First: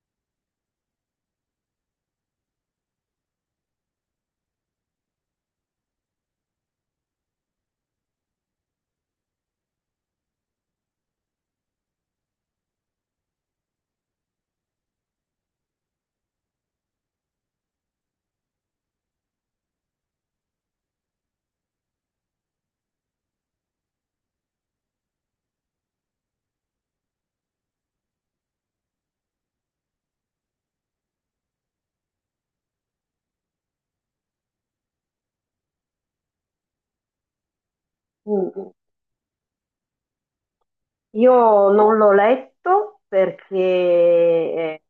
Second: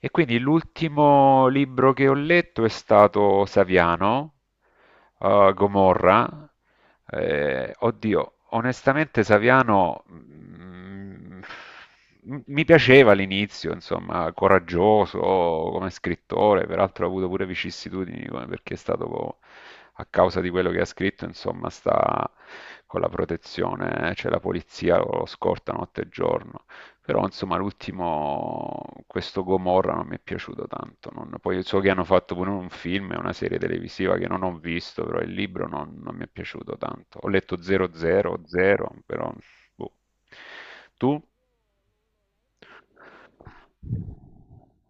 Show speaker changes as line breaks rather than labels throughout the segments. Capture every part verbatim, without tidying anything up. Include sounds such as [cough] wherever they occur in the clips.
E quindi l'ultimo libro che ho letto è stato Saviano, eh, Gomorra. Eh, oddio, onestamente Saviano mm, mm, mi piaceva all'inizio, insomma, coraggioso come scrittore, peraltro ha avuto pure vicissitudini come- perché è stato co- a causa di quello che ha scritto, insomma, sta con la protezione, eh, cioè la polizia lo scorta notte e giorno. Però insomma l'ultimo, questo Gomorra non mi è piaciuto tanto. non- Poi so che hanno fatto pure un film e una serie televisiva che non ho visto, però il libro non, non mi è piaciuto tanto. Ho letto
Mm,
zero zero zero, però boh. Tu?
Io non l'ho letto perché eh,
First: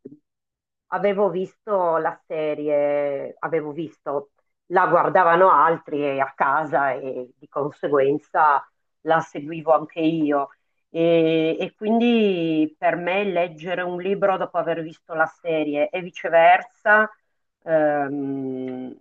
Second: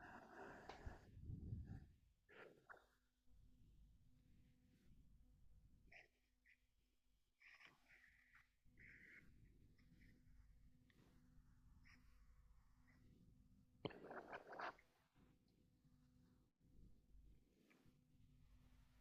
avevo visto la serie, avevo visto, la guardavano altri e a casa e di conseguenza la seguivo anche io. E, e quindi per me leggere un libro dopo aver visto la serie e viceversa, ehm,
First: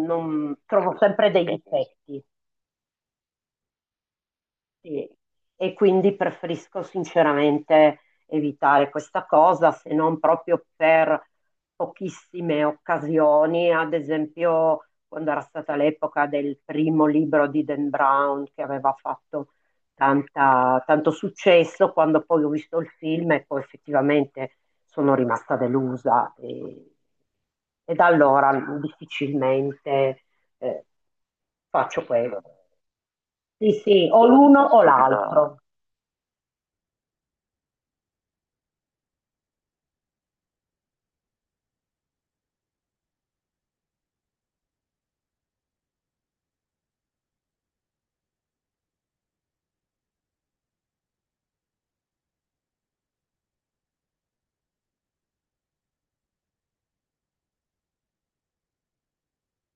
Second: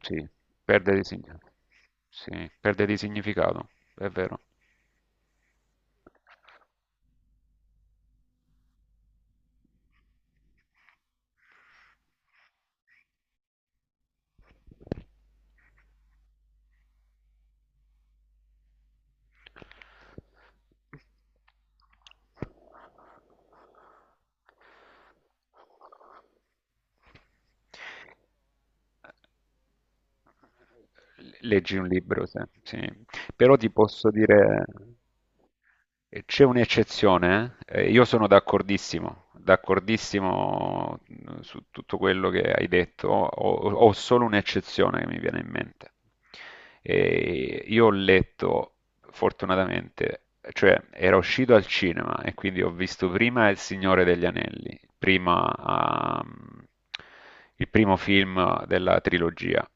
Sì, perde
trovo
di,
sempre
sign-
dei difetti.
sì, perde di significato, è vero.
Sì, e quindi preferisco sinceramente evitare questa cosa, se non proprio per pochissime occasioni, ad esempio quando era stata l'epoca del primo libro di Dan Brown che aveva fatto tanta- tanto successo, quando poi ho visto il film e poi effettivamente sono rimasta delusa e, e da allora difficilmente eh,
Leggi un
faccio
libro,
quello.
se- sì. Però ti
Sì, sì,
posso
o l'uno
dire,
o l'altro.
e c'è un'eccezione, eh? Eh, Io sono d'accordissimo, d'accordissimo mh, su tutto quello che hai detto. Ho, ho- ho solo un'eccezione che mi viene in mente. E io ho letto, fortunatamente, cioè era uscito al cinema e quindi ho visto prima Il Signore degli Anelli, prima, ah, il primo film della trilogia.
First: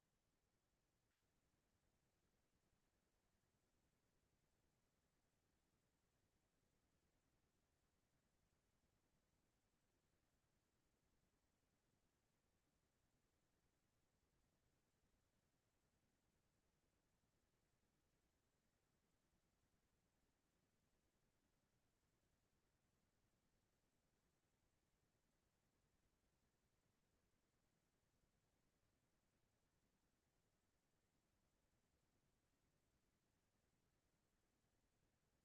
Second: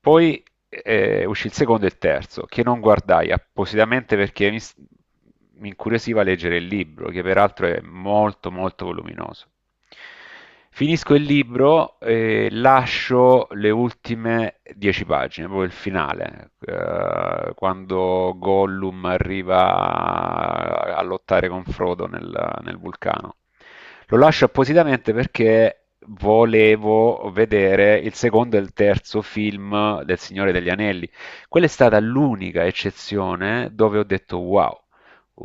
Poi eh, uscì il secondo e il terzo, che non guardai appositamente perché mi, s- mi incuriosiva leggere il libro, che peraltro è molto molto voluminoso. Finisco il libro e lascio le ultime dieci pagine, proprio il finale, eh, quando Gollum arriva a a lottare con Frodo nel, nel vulcano. Lo lascio appositamente perché volevo vedere il secondo e il terzo film del Signore degli Anelli. Quella è stata l'unica eccezione dove ho detto: "Wow,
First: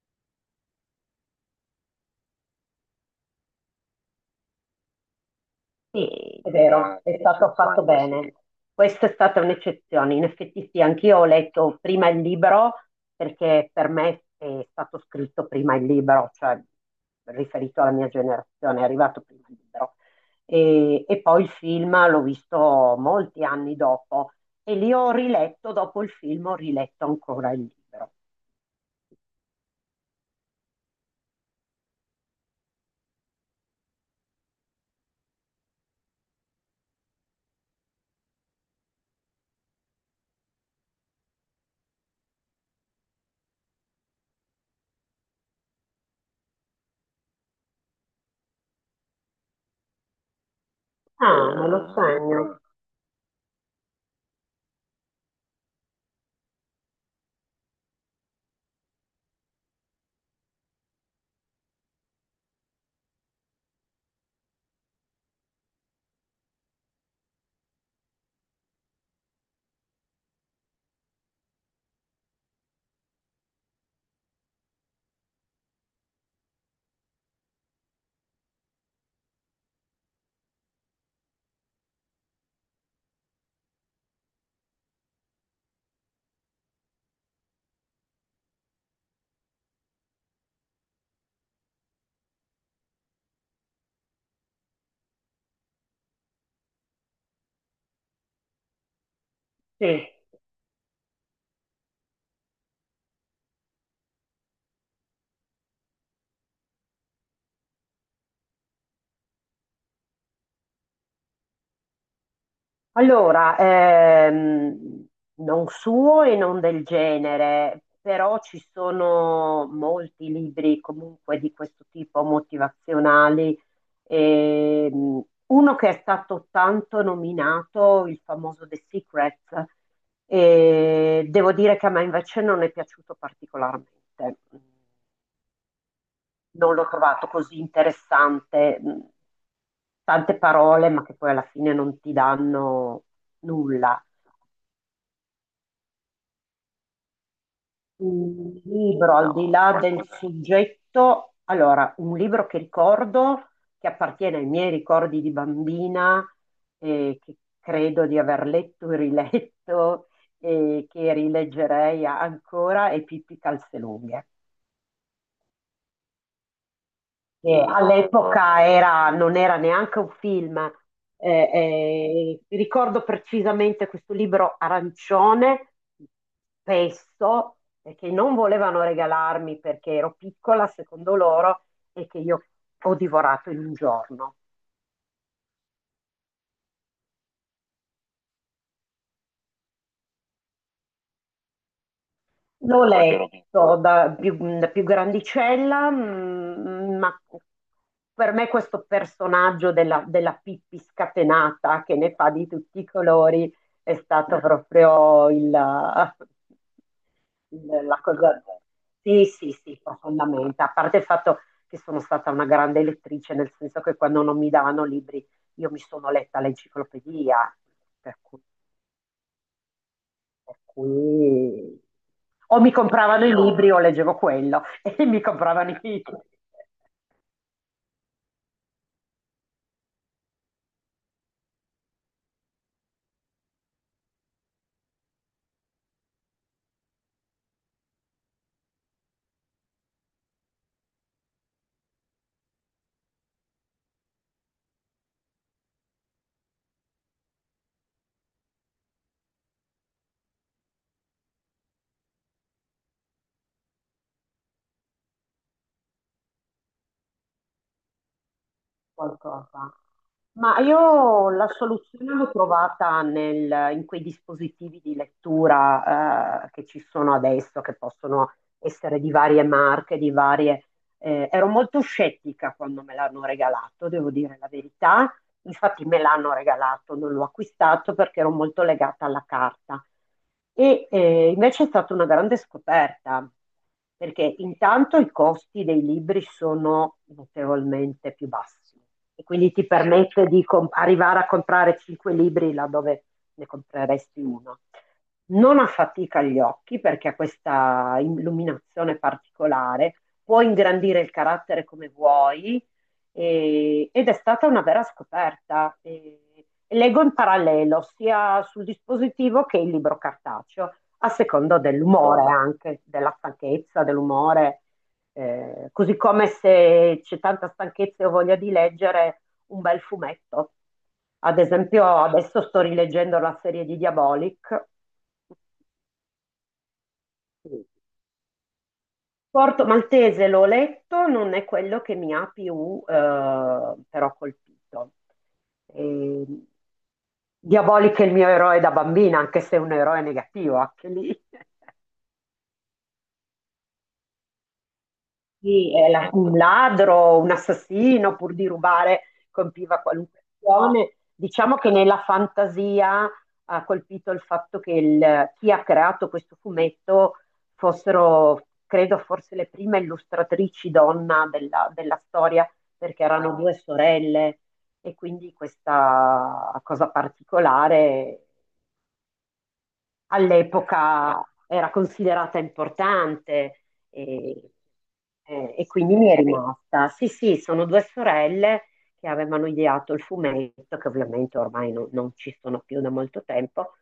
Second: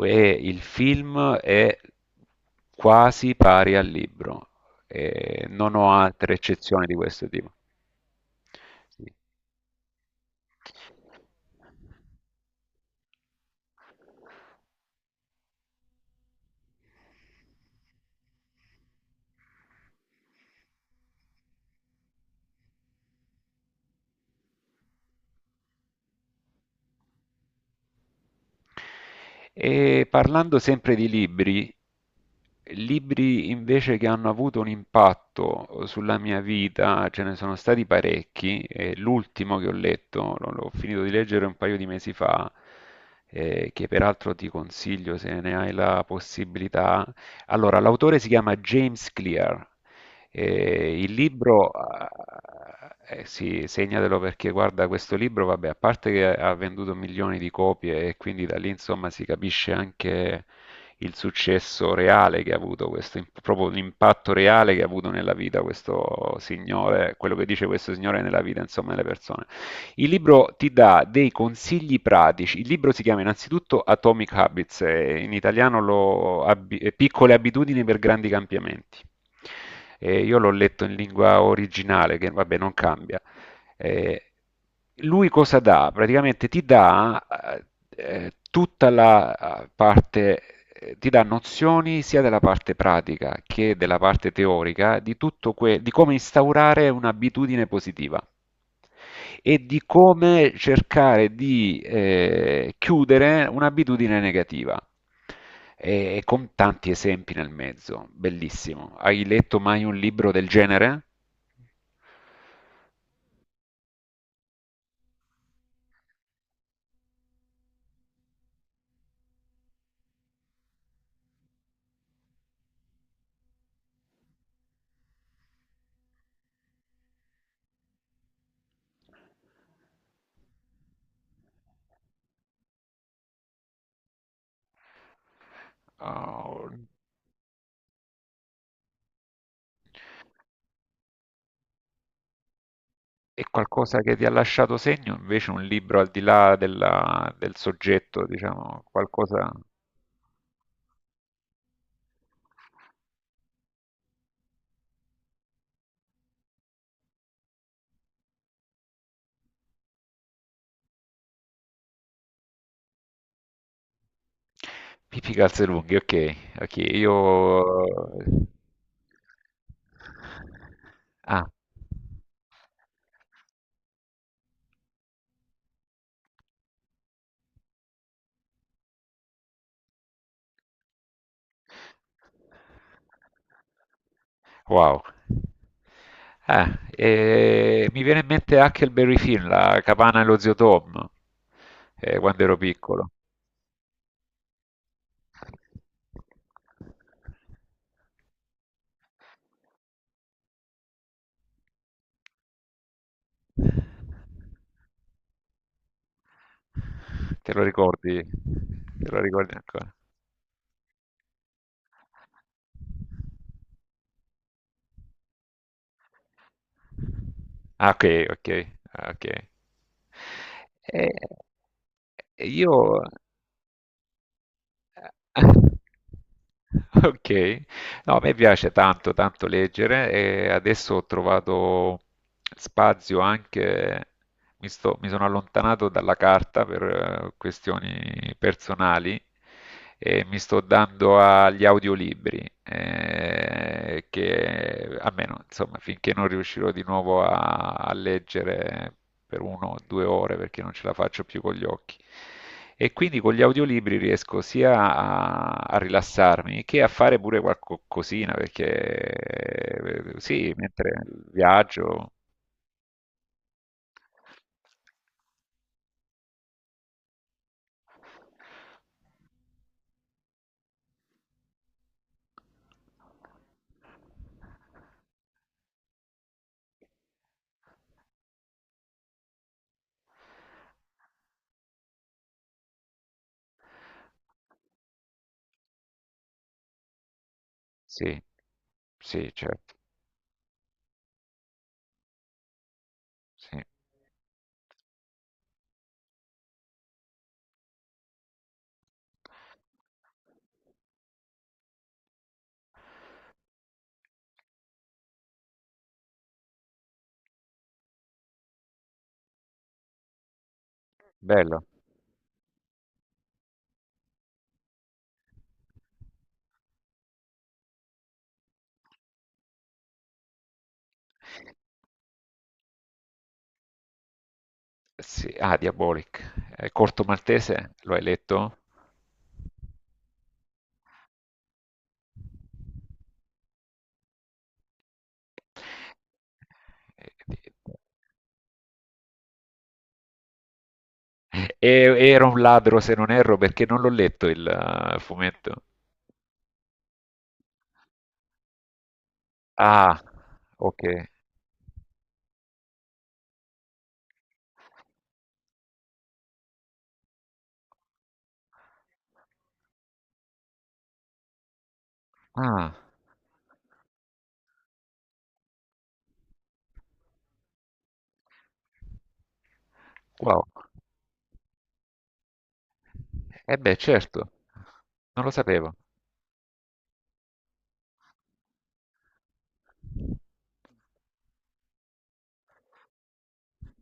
e il film è quasi pari al libro". E non ho altre
Sì, è
eccezioni di
vero, è
questo tipo.
stato fatto bene.
Sì.
Questa è stata un'eccezione. In effetti sì, anch'io ho letto prima il libro perché per me è stato scritto prima il libro, cioè riferito alla mia generazione, è arrivato prima il libro. E, e poi il film l'ho visto molti anni dopo e lì ho riletto, dopo il film ho riletto ancora il libro.
E parlando sempre di libri, libri invece che hanno avuto un impatto eh, sulla mia vita, ce ne sono stati parecchi. e l'ultimo che ho letto, l'ho l'ho finito di leggere un paio di mesi fa, eh, che peraltro ti consiglio se ne hai la possibilità. Allora, l'autore si chiama James Clear eh, il
Ah, Ah, me
libro
lo segno.
eh, eh, sì, segnatelo perché guarda, questo libro, vabbè, a parte che ha venduto milioni di copie e quindi da lì insomma si capisce anche il successo reale che ha avuto questo, im- proprio l'impatto reale che ha avuto nella vita questo signore, quello che dice questo signore nella vita, insomma, delle persone. Il libro ti dà dei consigli pratici. Il libro si chiama innanzitutto Atomic Habits, eh, in italiano lo abbi- eh, Piccole abitudini per grandi cambiamenti. E io l'ho letto in lingua originale, che vabbè non cambia. Eh, Lui cosa dà? Praticamente ti dà eh, eh, tutta la eh, parte, eh, ti dà nozioni sia della parte pratica che della parte teorica di tutto que- di come instaurare un'abitudine positiva e di
Sì.
come cercare di eh, chiudere un'abitudine negativa. E, e con tanti esempi nel mezzo, bellissimo. Hai letto mai un libro del genere?
Allora, ehm, non suo e non del genere, però ci sono molti libri comunque di questo tipo, motivazionali. Ehm, uno che è stato tanto nominato, il famoso The Secret, e devo dire che a me invece non è piaciuto particolarmente.
Oh,
Non l'ho trovato così interessante. Tante parole, ma che poi alla fine non ti danno
E qualcosa
nulla.
che ti ha lasciato segno, invece un libro al di là della- del soggetto,
Un
diciamo,
libro al No, di
qualcosa...
là del questo no, soggetto, allora, un libro che ricordo, che appartiene ai miei ricordi di bambina, eh, che credo di aver letto e riletto e che rileggerei ancora, è Pippi Calzelunghe,
Pippi Calzelunghi, ok, ok,
che
io...
all'epoca era- non era neanche un film.
Ah,
Eh, eh, ricordo precisamente questo libro arancione, spesso, eh, che non volevano regalarmi perché ero piccola, secondo loro, e che io ho divorato in un giorno.
wow. Ah, e mi viene in mente Huckleberry Finn, la Capana e lo zio Tom, eh, quando ero
L'ho quando
piccolo.
ero piccolo, letto da più, da più grandicella, mm, ma per me questo personaggio della, della Pippi scatenata che ne fa di tutti i colori è stato proprio il,
Te lo
il- la
ricordi?
cosa...
Te lo
Sì, sì,
ricordi
sì,
ancora?
profondamente. A parte il fatto che sono stata una grande lettrice, nel senso che quando non mi davano libri io mi sono letta l'enciclopedia,
Ah, ok,
per cui...
ok, ah, ok.
per cui
Eh,
o mi
io
compravano i libri o leggevo quello [laughs] e mi compravano
[laughs]
i
Ok, no, a me piace tanto, tanto leggere e adesso ho trovato spazio anche, mi sto- mi sono allontanato dalla carta per eh, questioni personali e mi sto dando agli audiolibri, eh, che almeno, insomma, finché non riuscirò di nuovo a, a leggere per uno o due ore perché non ce la faccio più con gli occhi. E quindi con gli audiolibri riesco sia a, a rilassarmi che a fare pure qualcosina, perché
qualcosa.
eh, sì,
Ma
mentre
io la
viaggio.
soluzione l'ho trovata nel- in quei dispositivi di lettura eh, che ci sono adesso, che possono essere di varie marche, di varie... eh, Ero molto scettica quando me l'hanno regalato, devo dire la verità, infatti me l'hanno regalato, non l'ho acquistato perché ero molto legata alla carta. E eh, invece è stata una grande scoperta, perché intanto i costi dei libri sono notevolmente
Sì,
più bassi e
sì,
quindi ti
certo,
permette di com- arrivare a comprare cinque libri laddove ne
sì.
compreresti uno. Non affatica gli occhi perché ha questa illuminazione particolare, può ingrandire il carattere come vuoi, e- ed è stata una vera scoperta. E- leggo in parallelo sia sul dispositivo che il libro cartaceo, a secondo
Bello.
dell'umore anche, della stanchezza, dell'umore, eh, così come se c'è tanta stanchezza e ho voglia di leggere un bel fumetto. Ad esempio, adesso sto rileggendo la serie di Diabolic.
Sì. Ah, Diabolic. Eh, Corto Maltese, lo hai letto?
Porto Maltese l'ho letto, non è quello che mi ha più eh, però colpito. E... Diabolic è il mio eroe da bambina, anche se è un eroe negativo, anche lì.
E- era un ladro, se non erro, perché non l'ho letto il eh, fumetto.
Sì, è la- un ladro, un assassino, pur di rubare, colpiva
Ah,
qualunque
ok.
azione. Diciamo che nella fantasia ha colpito il fatto che il- chi ha creato questo fumetto fossero, credo, forse le prime illustratrici donna della, della storia,
Ah,
perché erano due sorelle e quindi questa cosa particolare
wow.
all'epoca era considerata
Eh
importante
beh, certo,
e,
non lo
e- e
sapevo.
quindi mi è rimasta. Sì, sì, sono due sorelle che avevano ideato il fumetto, che ovviamente ormai non non ci sono più da molto tempo,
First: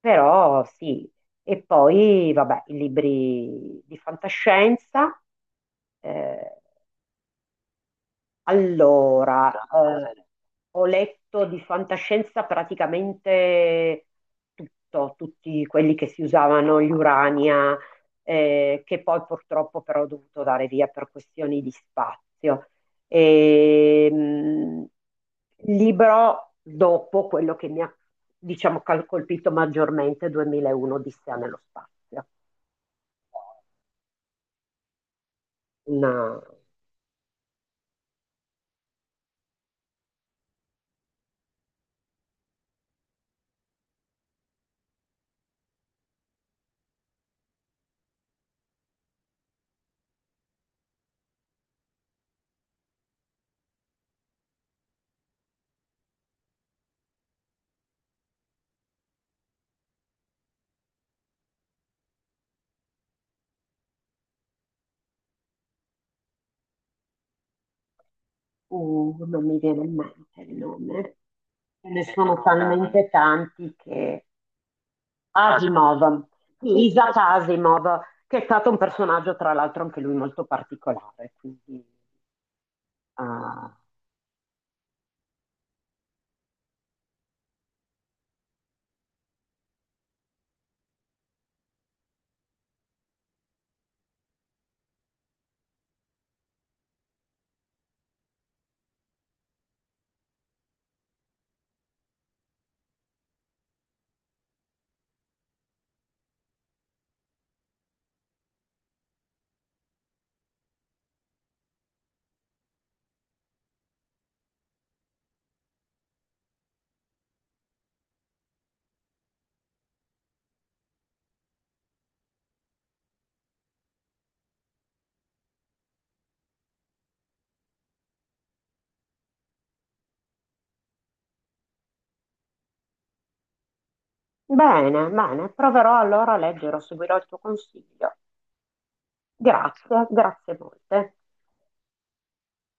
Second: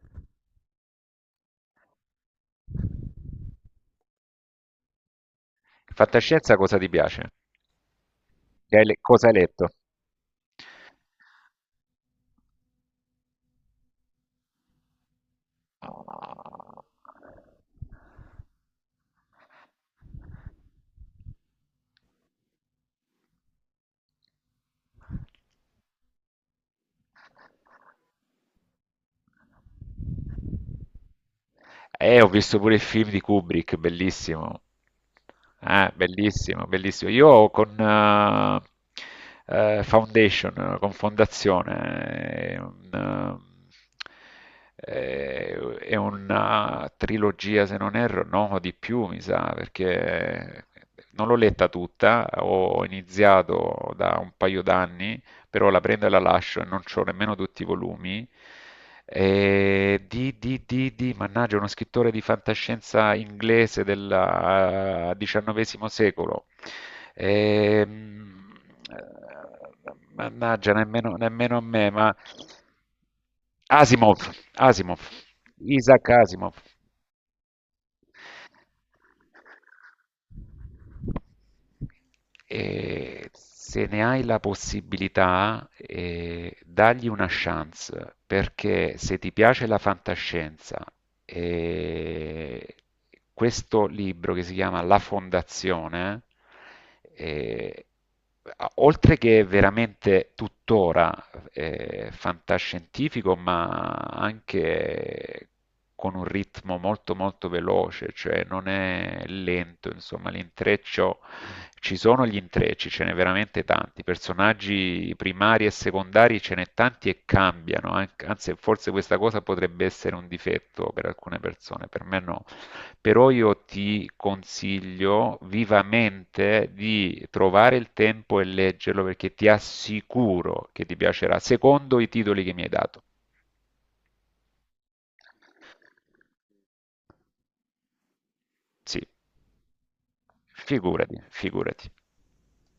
però sì. E poi, vabbè, i libri di fantascienza.
Fantascienza
eh,
cosa ti piace? Che hai le- cosa hai
allora, eh,
letto?
grazie. Ho letto di fantascienza praticamente tutto, tutti quelli che si usavano,
Ah,
gli Urania, eh, che poi purtroppo però ho dovuto dare via per questioni di spazio. E, mh, il libro dopo quello che mi ha, diciamo, cal- colpito maggiormente, duemilauno, Odissea nello spazio.
Eh, ho visto pure il film di Kubrick, bellissimo. Ah,
Una-
bellissimo, bellissimo. Io con eh, eh, Foundation, eh, con Fondazione, è un, eh, è una trilogia, se non erro, no, di più, mi sa, perché non l'ho letta tutta, ho iniziato da un paio d'anni però la prendo e la lascio e non ho nemmeno tutti i volumi. E di, di, di, di, mannaggia, uno scrittore di fantascienza inglese del eh, diciannovesimo secolo. Ehm,
Uh, non mi
eh,
viene in mente il
Mannaggia, nemmeno,
nome.
nemmeno a
Ce
me,
ne
ma
sono talmente tanti
Asimov,
che...
Asimov, Isaac
Asimov,
Asimov.
sì, Isaac Asimov, che è stato un personaggio tra l'altro anche lui molto particolare. Quindi,
E
ah,
se ne hai la possibilità, eh, dagli una chance, perché se ti piace la fantascienza, eh, questo libro che si chiama La Fondazione eh, oltre che veramente tuttora eh, fantascientifico, ma anche con un ritmo molto molto veloce, cioè non è lento, insomma, l'intreccio, ci sono gli intrecci, ce n'è veramente tanti, personaggi primari e secondari ce n'è tanti e cambiano, an- anzi forse questa cosa potrebbe essere un difetto per alcune persone, per me no, però io ti consiglio vivamente di trovare il tempo e leggerlo perché ti assicuro che ti piacerà, secondo i titoli che mi hai dato.
bene, bene, proverò allora a leggere, seguirò il tuo consiglio.
Sì,
Grazie, grazie molte.
figurati, figurati.